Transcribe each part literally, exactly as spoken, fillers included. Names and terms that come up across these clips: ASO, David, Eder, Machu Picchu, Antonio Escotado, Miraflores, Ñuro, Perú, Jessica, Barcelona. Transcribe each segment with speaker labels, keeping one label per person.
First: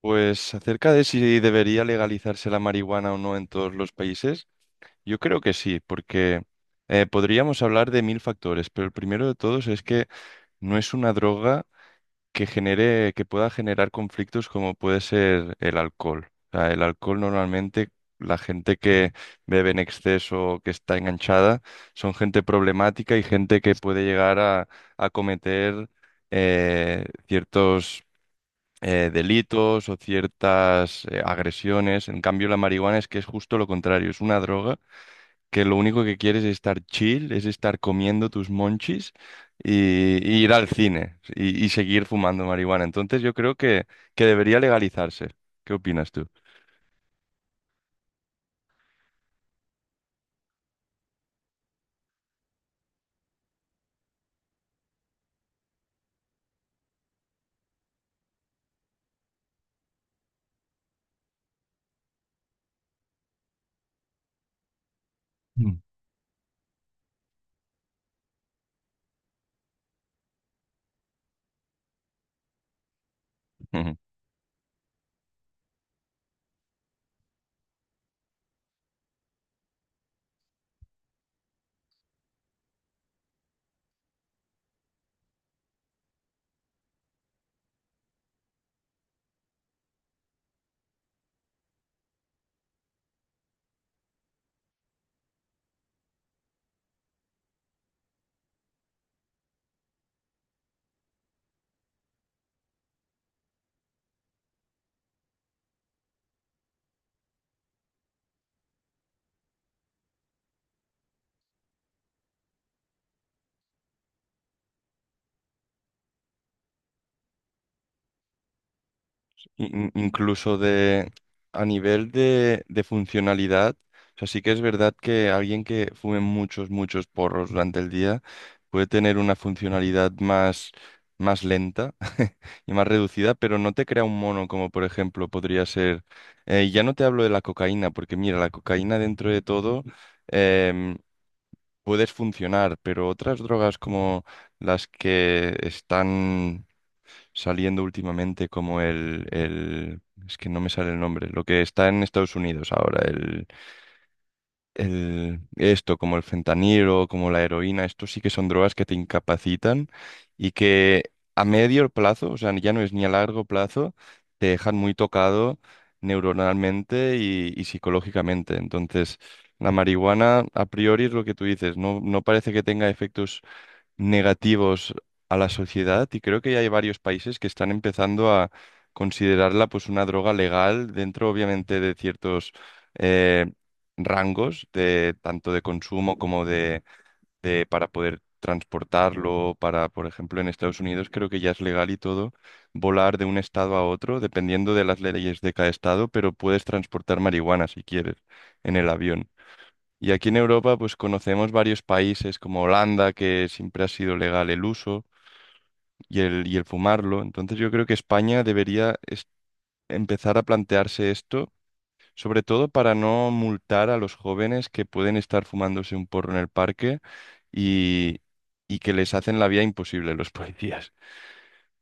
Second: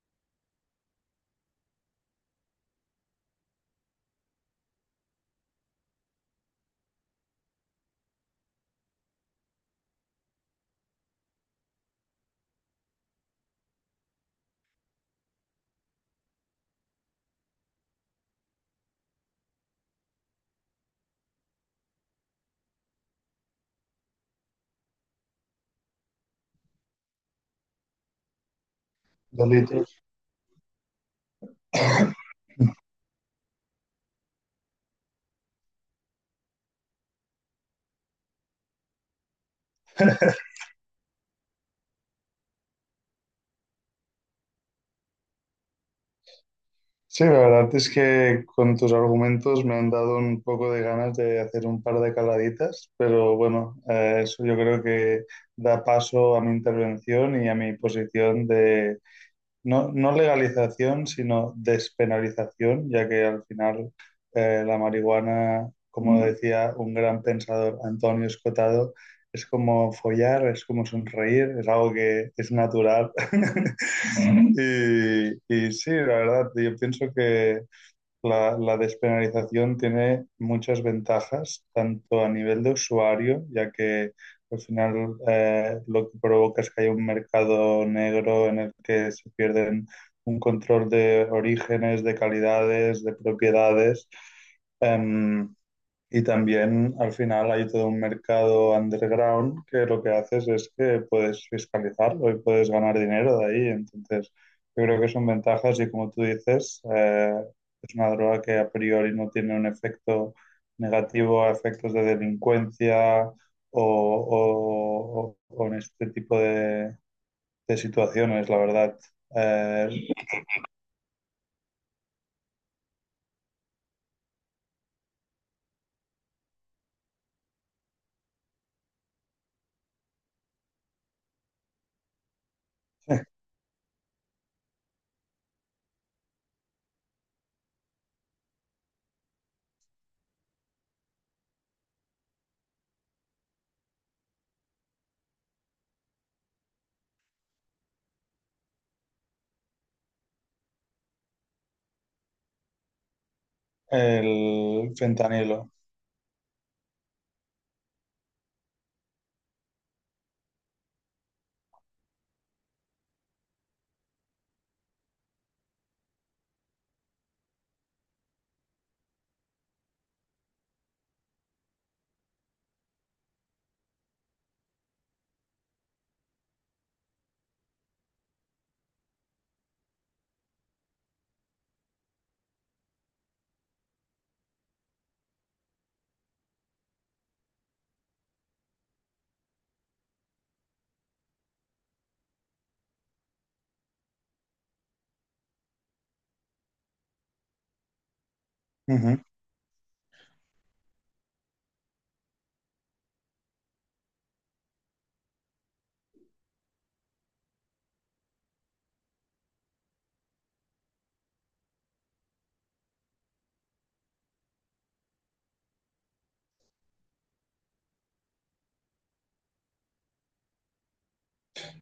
Speaker 1: Pues acerca de si debería legalizarse la marihuana o no en todos los países, yo creo que sí, porque eh, podríamos hablar de mil factores, pero el primero de todos es que no es una droga que genere, que pueda generar conflictos como puede ser el alcohol. O sea, el alcohol normalmente, la gente que bebe en exceso o que está enganchada, son gente problemática y gente que puede llegar a, a cometer eh, ciertos eh, delitos o
Speaker 2: Delitos.
Speaker 1: ciertas eh, agresiones. En cambio, la marihuana es que es justo lo contrario, es una droga que lo único que quieres es estar chill, es estar comiendo tus monchis y, y ir al cine y, y seguir fumando marihuana. Entonces yo creo que, que debería legalizarse. ¿Qué opinas tú?
Speaker 2: Sí, la verdad es que con tus argumentos me han dado un poco de ganas de hacer un par de caladitas, pero bueno, eh, eso yo creo que da paso a mi intervención y a mi posición de No, no legalización, sino despenalización, ya que al final eh, la marihuana,
Speaker 1: Mm.
Speaker 2: como Mm. decía un gran pensador, Antonio Escotado, es como follar, es como sonreír, es algo que es natural. Mm. Y, y sí, la verdad, yo pienso que la, la despenalización tiene muchas ventajas, tanto a nivel de usuario, ya que al final eh, lo que provoca es que hay un mercado negro en el que se pierden un control de orígenes, de calidades, de propiedades. Em, y también al final hay todo un mercado underground que lo que haces es que puedes fiscalizarlo y puedes ganar dinero de ahí. Entonces, yo creo que son ventajas y como tú dices, eh, es una droga que a priori no tiene un efecto negativo a efectos de delincuencia o, o- o- o en este tipo de, de situaciones, la verdad.
Speaker 1: in-
Speaker 2: Eh,
Speaker 1: incluso de a nivel de, de funcionalidad. O sea, sí que es verdad que alguien que fume muchos, muchos porros durante el día puede tener una funcionalidad más, más lenta y más reducida, pero no te crea un mono como por ejemplo podría ser... eh, ya no te hablo de la cocaína, porque mira, la cocaína dentro de todo em, puedes funcionar, pero otras drogas como las que están saliendo últimamente como el, el- es que no me sale el nombre. Lo que está en Estados Unidos ahora, el,
Speaker 2: el
Speaker 1: el...
Speaker 2: fentanilo.
Speaker 1: Esto, como el fentanilo, como la heroína, esto sí que son drogas que te incapacitan y que a medio plazo, o sea, ya no es ni a largo plazo, te dejan muy tocado neuronalmente y, y psicológicamente. Entonces, la marihuana, a priori, es lo que tú dices, no, no parece que tenga efectos negativos a la sociedad y creo que ya hay varios países que están empezando a considerarla pues una droga legal dentro obviamente de ciertos eh, rangos de tanto de consumo como de, de para poder transportarlo, para por ejemplo en Estados Unidos creo que ya es legal y todo volar de un estado a otro dependiendo de las leyes de cada estado, pero puedes transportar marihuana si quieres en el avión. Y aquí en Europa, pues conocemos varios países como Holanda, que siempre ha sido legal el uso y el, y el fumarlo. Entonces yo creo que España debería es- empezar a plantearse esto, sobre todo para no multar a los jóvenes que pueden estar fumándose un porro en el parque y, y que les hacen la vida imposible los policías.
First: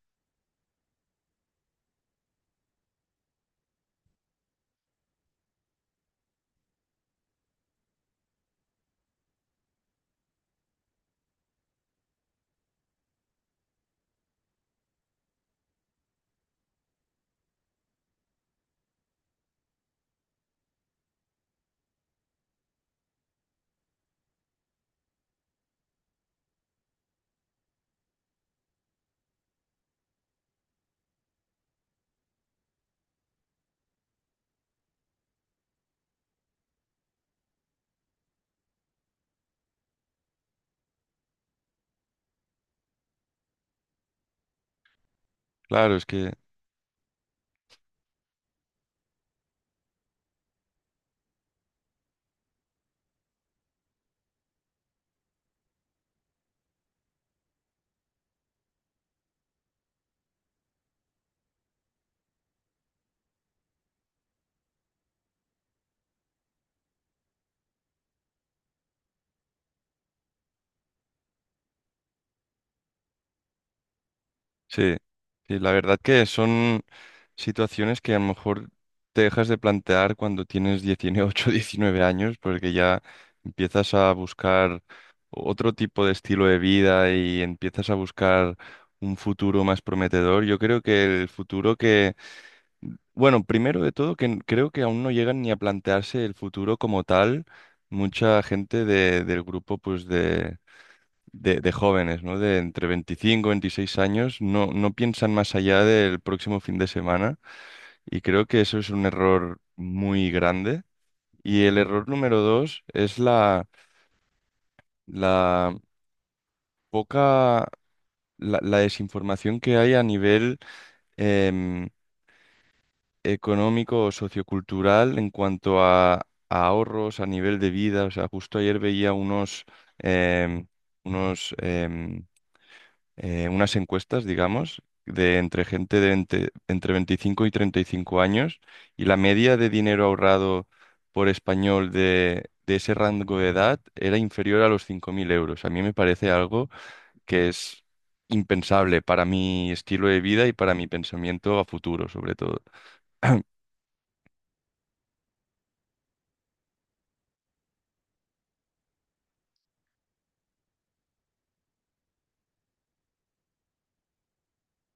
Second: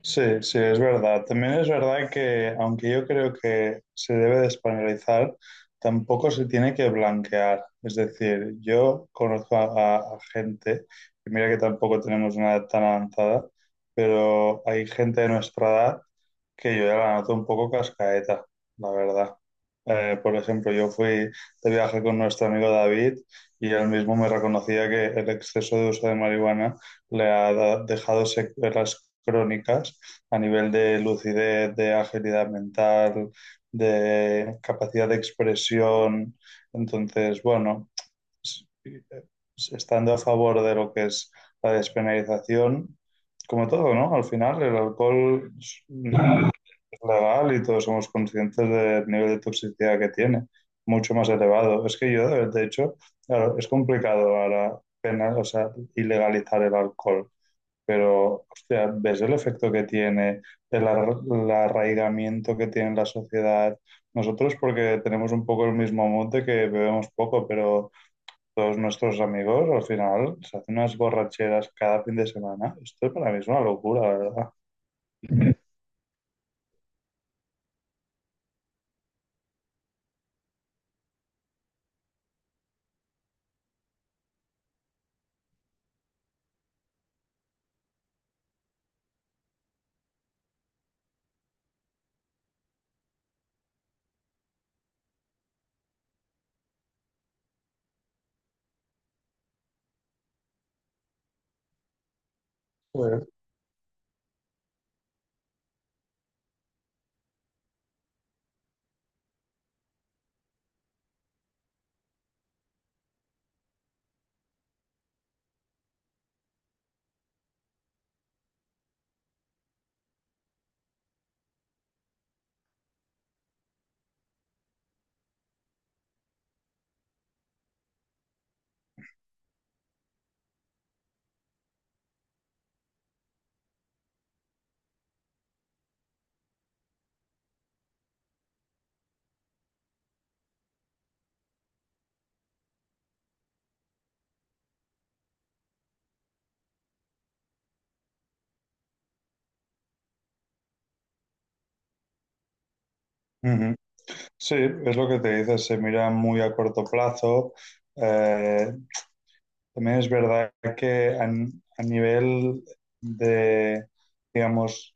Speaker 2: Sí, sí, es verdad. También es verdad que, aunque yo creo que se debe de españolizar, tampoco se tiene que blanquear. Es decir, yo conozco a, a- a gente, y mira que tampoco tenemos una edad tan avanzada, pero hay gente de nuestra edad que yo ya la noto un poco cascaeta, la verdad. Eh, por ejemplo, yo fui de viaje con nuestro amigo David y él mismo me reconocía que el exceso de uso de marihuana le ha da- dejado secuelas crónicas a nivel de lucidez, de agilidad mental, de capacidad de expresión. Entonces, bueno, s- eh, estando a favor de lo que es la despenalización, como todo, ¿no? Al final, el alcohol
Speaker 1: Claro, es que
Speaker 2: legal, y todos somos conscientes del nivel de toxicidad que tiene, mucho más elevado. Es que yo, de de hecho, claro, es complicado ahora penal, o sea, ilegalizar el alcohol, pero, hostia, ves el efecto que tiene, el, ar- el arraigamiento que tiene en la sociedad. Nosotros, porque tenemos un poco el mismo mood de que bebemos poco, pero todos nuestros amigos al final se hacen unas borracheras cada fin de semana. Esto para mí es una locura, la verdad.
Speaker 1: sí, sí, la verdad que son situaciones que a lo mejor te dejas de plantear cuando tienes dieciocho, diecinueve años, porque ya empiezas a buscar otro tipo de estilo de vida y empiezas a buscar un futuro más prometedor. Yo creo que el futuro que, bueno, primero de todo, que n- creo que aún no llegan ni a plantearse el futuro como tal. Mucha gente de- del grupo, pues de de, de jóvenes, ¿no? De entre
Speaker 2: Pues,
Speaker 1: veinticinco y veintiséis años, no, no piensan más allá del próximo fin de semana y creo que eso es un error muy grande. Y el error número dos es la, la poca, la, la desinformación que hay a nivel em, económico o sociocultural en cuanto a, a ahorros, a nivel de vida. O sea, justo ayer veía unos... em, unos em, eh, unas encuestas, digamos, de entre gente de entre, entre veinticinco y treinta y cinco años y la media de dinero ahorrado por español de, de ese rango de edad era inferior a los cinco mil euros. A mí me parece algo que es impensable para mi estilo de vida y para mi pensamiento a futuro, sobre todo.
Speaker 2: Ujú. Sí, es lo que te dices, se mira muy a corto plazo. Eh, También es verdad que a, n- a nivel de, digamos,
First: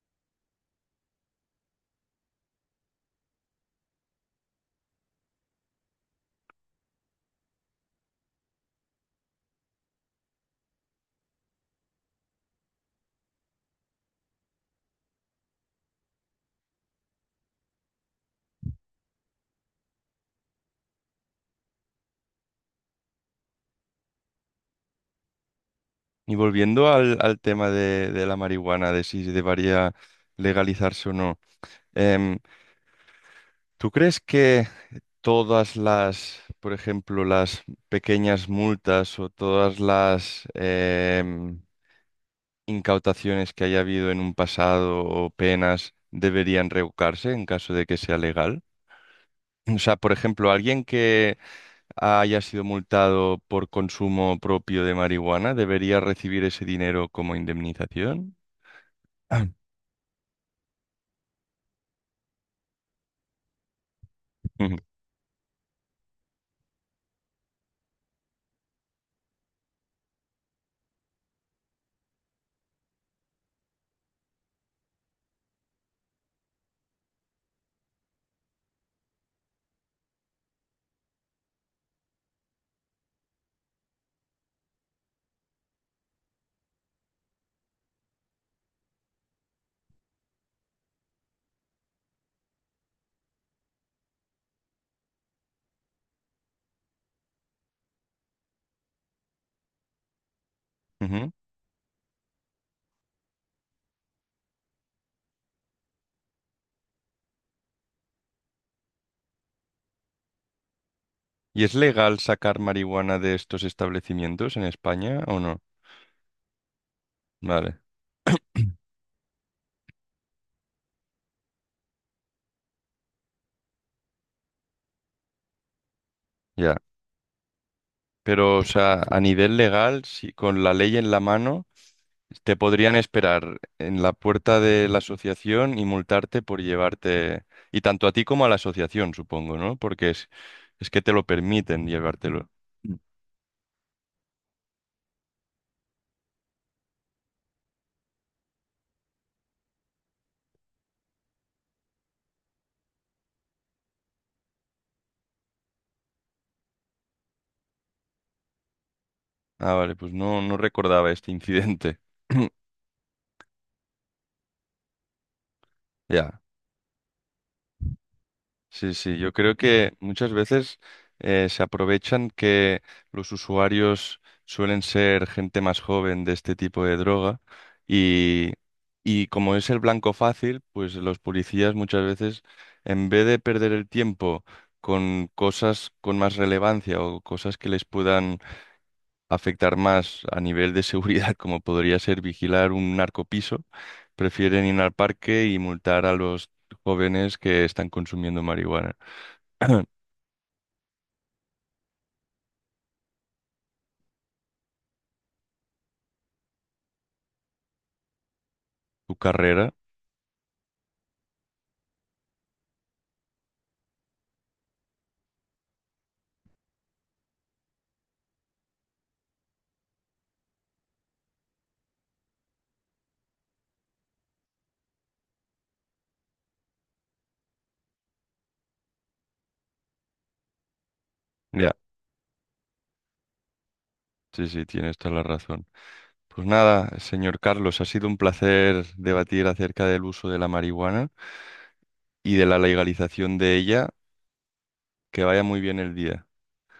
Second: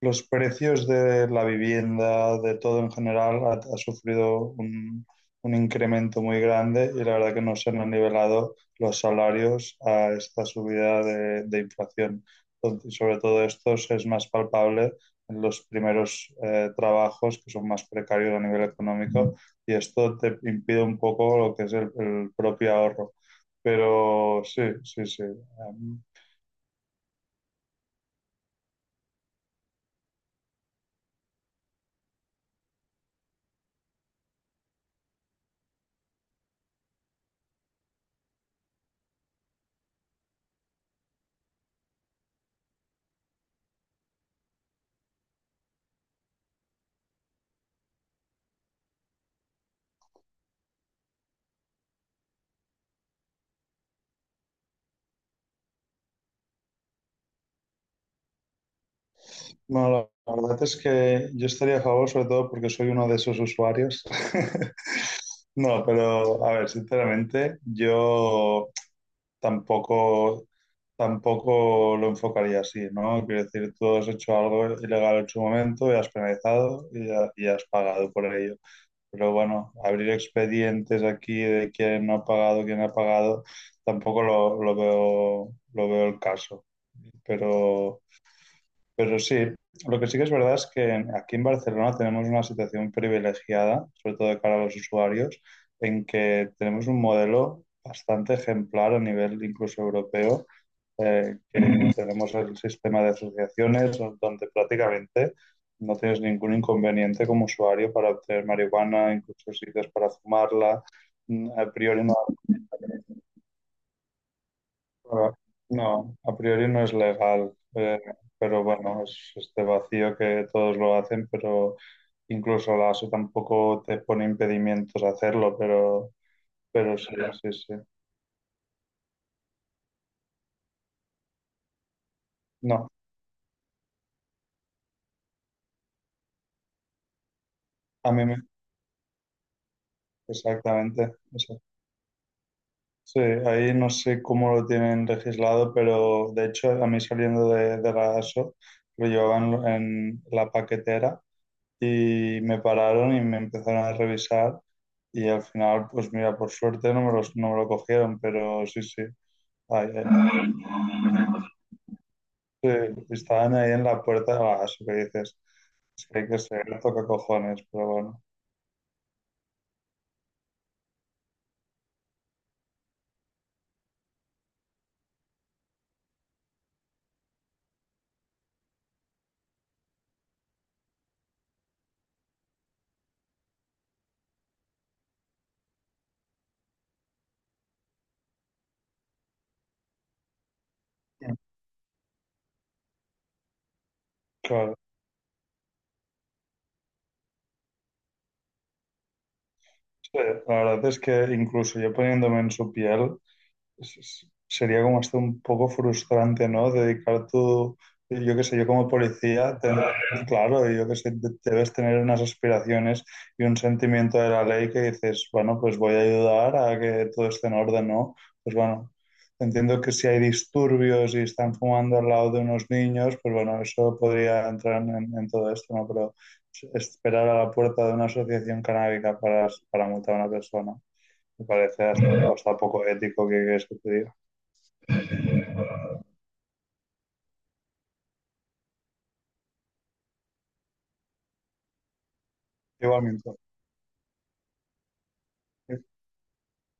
Speaker 2: los precios de la vivienda, de todo en general, ha, ha sufrido un, un incremento muy grande, y la verdad que no se han nivelado los salarios a esta subida de, de inflación. Entonces, sobre todo esto es más palpable en los primeros eh, trabajos que son más precarios a nivel económico, y esto te impide un poco lo que es el, el propio ahorro. Pero sí, sí, sí. Um,
Speaker 1: Y volviendo al, al tema de, de la marihuana, de si debería legalizarse o no, em, ¿tú crees que... todas las, por ejemplo, las pequeñas multas o todas las em, incautaciones que haya habido en un pasado o penas deberían revocarse en caso de que sea legal? O sea, por ejemplo, alguien que haya sido multado por consumo propio de marihuana debería recibir ese dinero como indemnización. Ah.
Speaker 2: No, la la verdad es que yo estaría a favor, sobre todo porque soy uno de esos usuarios.
Speaker 1: Ujú,
Speaker 2: No, pero a ver, sinceramente, yo tampoco, tampoco lo enfocaría así, ¿no? Quiero decir, tú has hecho algo ilegal en su momento y has penalizado y, ha- y has pagado por ello. Pero bueno, abrir expedientes aquí de quién no ha pagado, quién no ha pagado, tampoco lo, lo veo, lo veo el caso. Pero. Pero sí, lo que sí que es verdad es que aquí en Barcelona tenemos una situación privilegiada, sobre todo de cara a los usuarios, en que tenemos un modelo bastante ejemplar a nivel incluso europeo,
Speaker 1: ujú.
Speaker 2: eh, que tenemos el sistema de asociaciones donde prácticamente no tienes ningún inconveniente como usuario para obtener marihuana, incluso sitios para fumarla. Mm,
Speaker 1: ¿Y
Speaker 2: a
Speaker 1: es
Speaker 2: priori no.
Speaker 1: legal sacar marihuana de estos establecimientos en España
Speaker 2: Ah,
Speaker 1: o no?
Speaker 2: no, a priori no es legal,
Speaker 1: Vale,
Speaker 2: eh, pero bueno, es este vacío que todos lo hacen, pero incluso la A S O tampoco te pone impedimentos a hacerlo, pero,
Speaker 1: ya.
Speaker 2: pero sí, ya. Sí, sí.
Speaker 1: Pero, o sea, a nivel legal, si con la ley en la mano, te
Speaker 2: No,
Speaker 1: podrían esperar en la puerta de la asociación y multarte por llevarte, y tanto a
Speaker 2: a
Speaker 1: ti
Speaker 2: mí me...
Speaker 1: como a la asociación, supongo, ¿no? Porque es, es que te
Speaker 2: Exactamente
Speaker 1: lo
Speaker 2: eso.
Speaker 1: permiten llevártelo.
Speaker 2: Sí, ahí no sé cómo lo tienen legislado, pero de hecho a mí, saliendo de, de la A S O, lo llevaban en la paquetera y me pararon y me empezaron a revisar. Y al final, pues mira, por suerte no me los, no me lo cogieron, pero sí, sí.
Speaker 1: Ah,
Speaker 2: Ahí,
Speaker 1: vale,
Speaker 2: ahí.
Speaker 1: pues no, no recordaba este incidente.
Speaker 2: Sí, estaban ahí en la puerta, ah, eso que dices, es que hay que
Speaker 1: Ya.
Speaker 2: ser toca cojones, pero bueno.
Speaker 1: Sí, sí, yo creo que muchas veces eh, se aprovechan que los usuarios suelen ser gente más joven de este tipo de droga y, y como es el blanco fácil, pues los policías muchas veces, en vez de perder el tiempo con cosas con más relevancia o cosas que les puedan afectar más a nivel de seguridad, como podría ser vigilar un narcopiso, prefieren
Speaker 2: Claro,
Speaker 1: ir al parque y multar a los jóvenes que están consumiendo marihuana.
Speaker 2: sí, la verdad es que incluso yo poniéndome en su piel, es- es- sería como hasta un poco frustrante, ¿no? Dedicar tu, yo qué sé, yo como
Speaker 1: Tu
Speaker 2: policía,
Speaker 1: carrera.
Speaker 2: ten- claro, yo qué sé, de- debes tener unas aspiraciones y un sentimiento de la ley que dices, bueno, pues voy a ayudar a que todo esté en orden, ¿no? Pues bueno, entiendo que si hay disturbios y están fumando al lado de unos niños, pues bueno, eso podría entrar en, en todo esto, ¿no? Pero esperar a la puerta de una asociación canábica para, para multar a una persona. Me
Speaker 1: Ya,
Speaker 2: parece hasta, hasta poco ético que, que eso te diga.
Speaker 1: sí, sí, tienes toda la razón. Pues nada, señor Carlos, ha sido un placer debatir acerca del uso de la marihuana y de la
Speaker 2: Igualmente,
Speaker 1: legalización de ella. Que vaya muy bien el día.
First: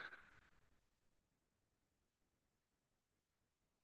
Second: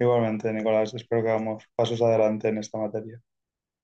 Speaker 2: igualmente, Nicolás, espero que hagamos pasos adelante en esta materia.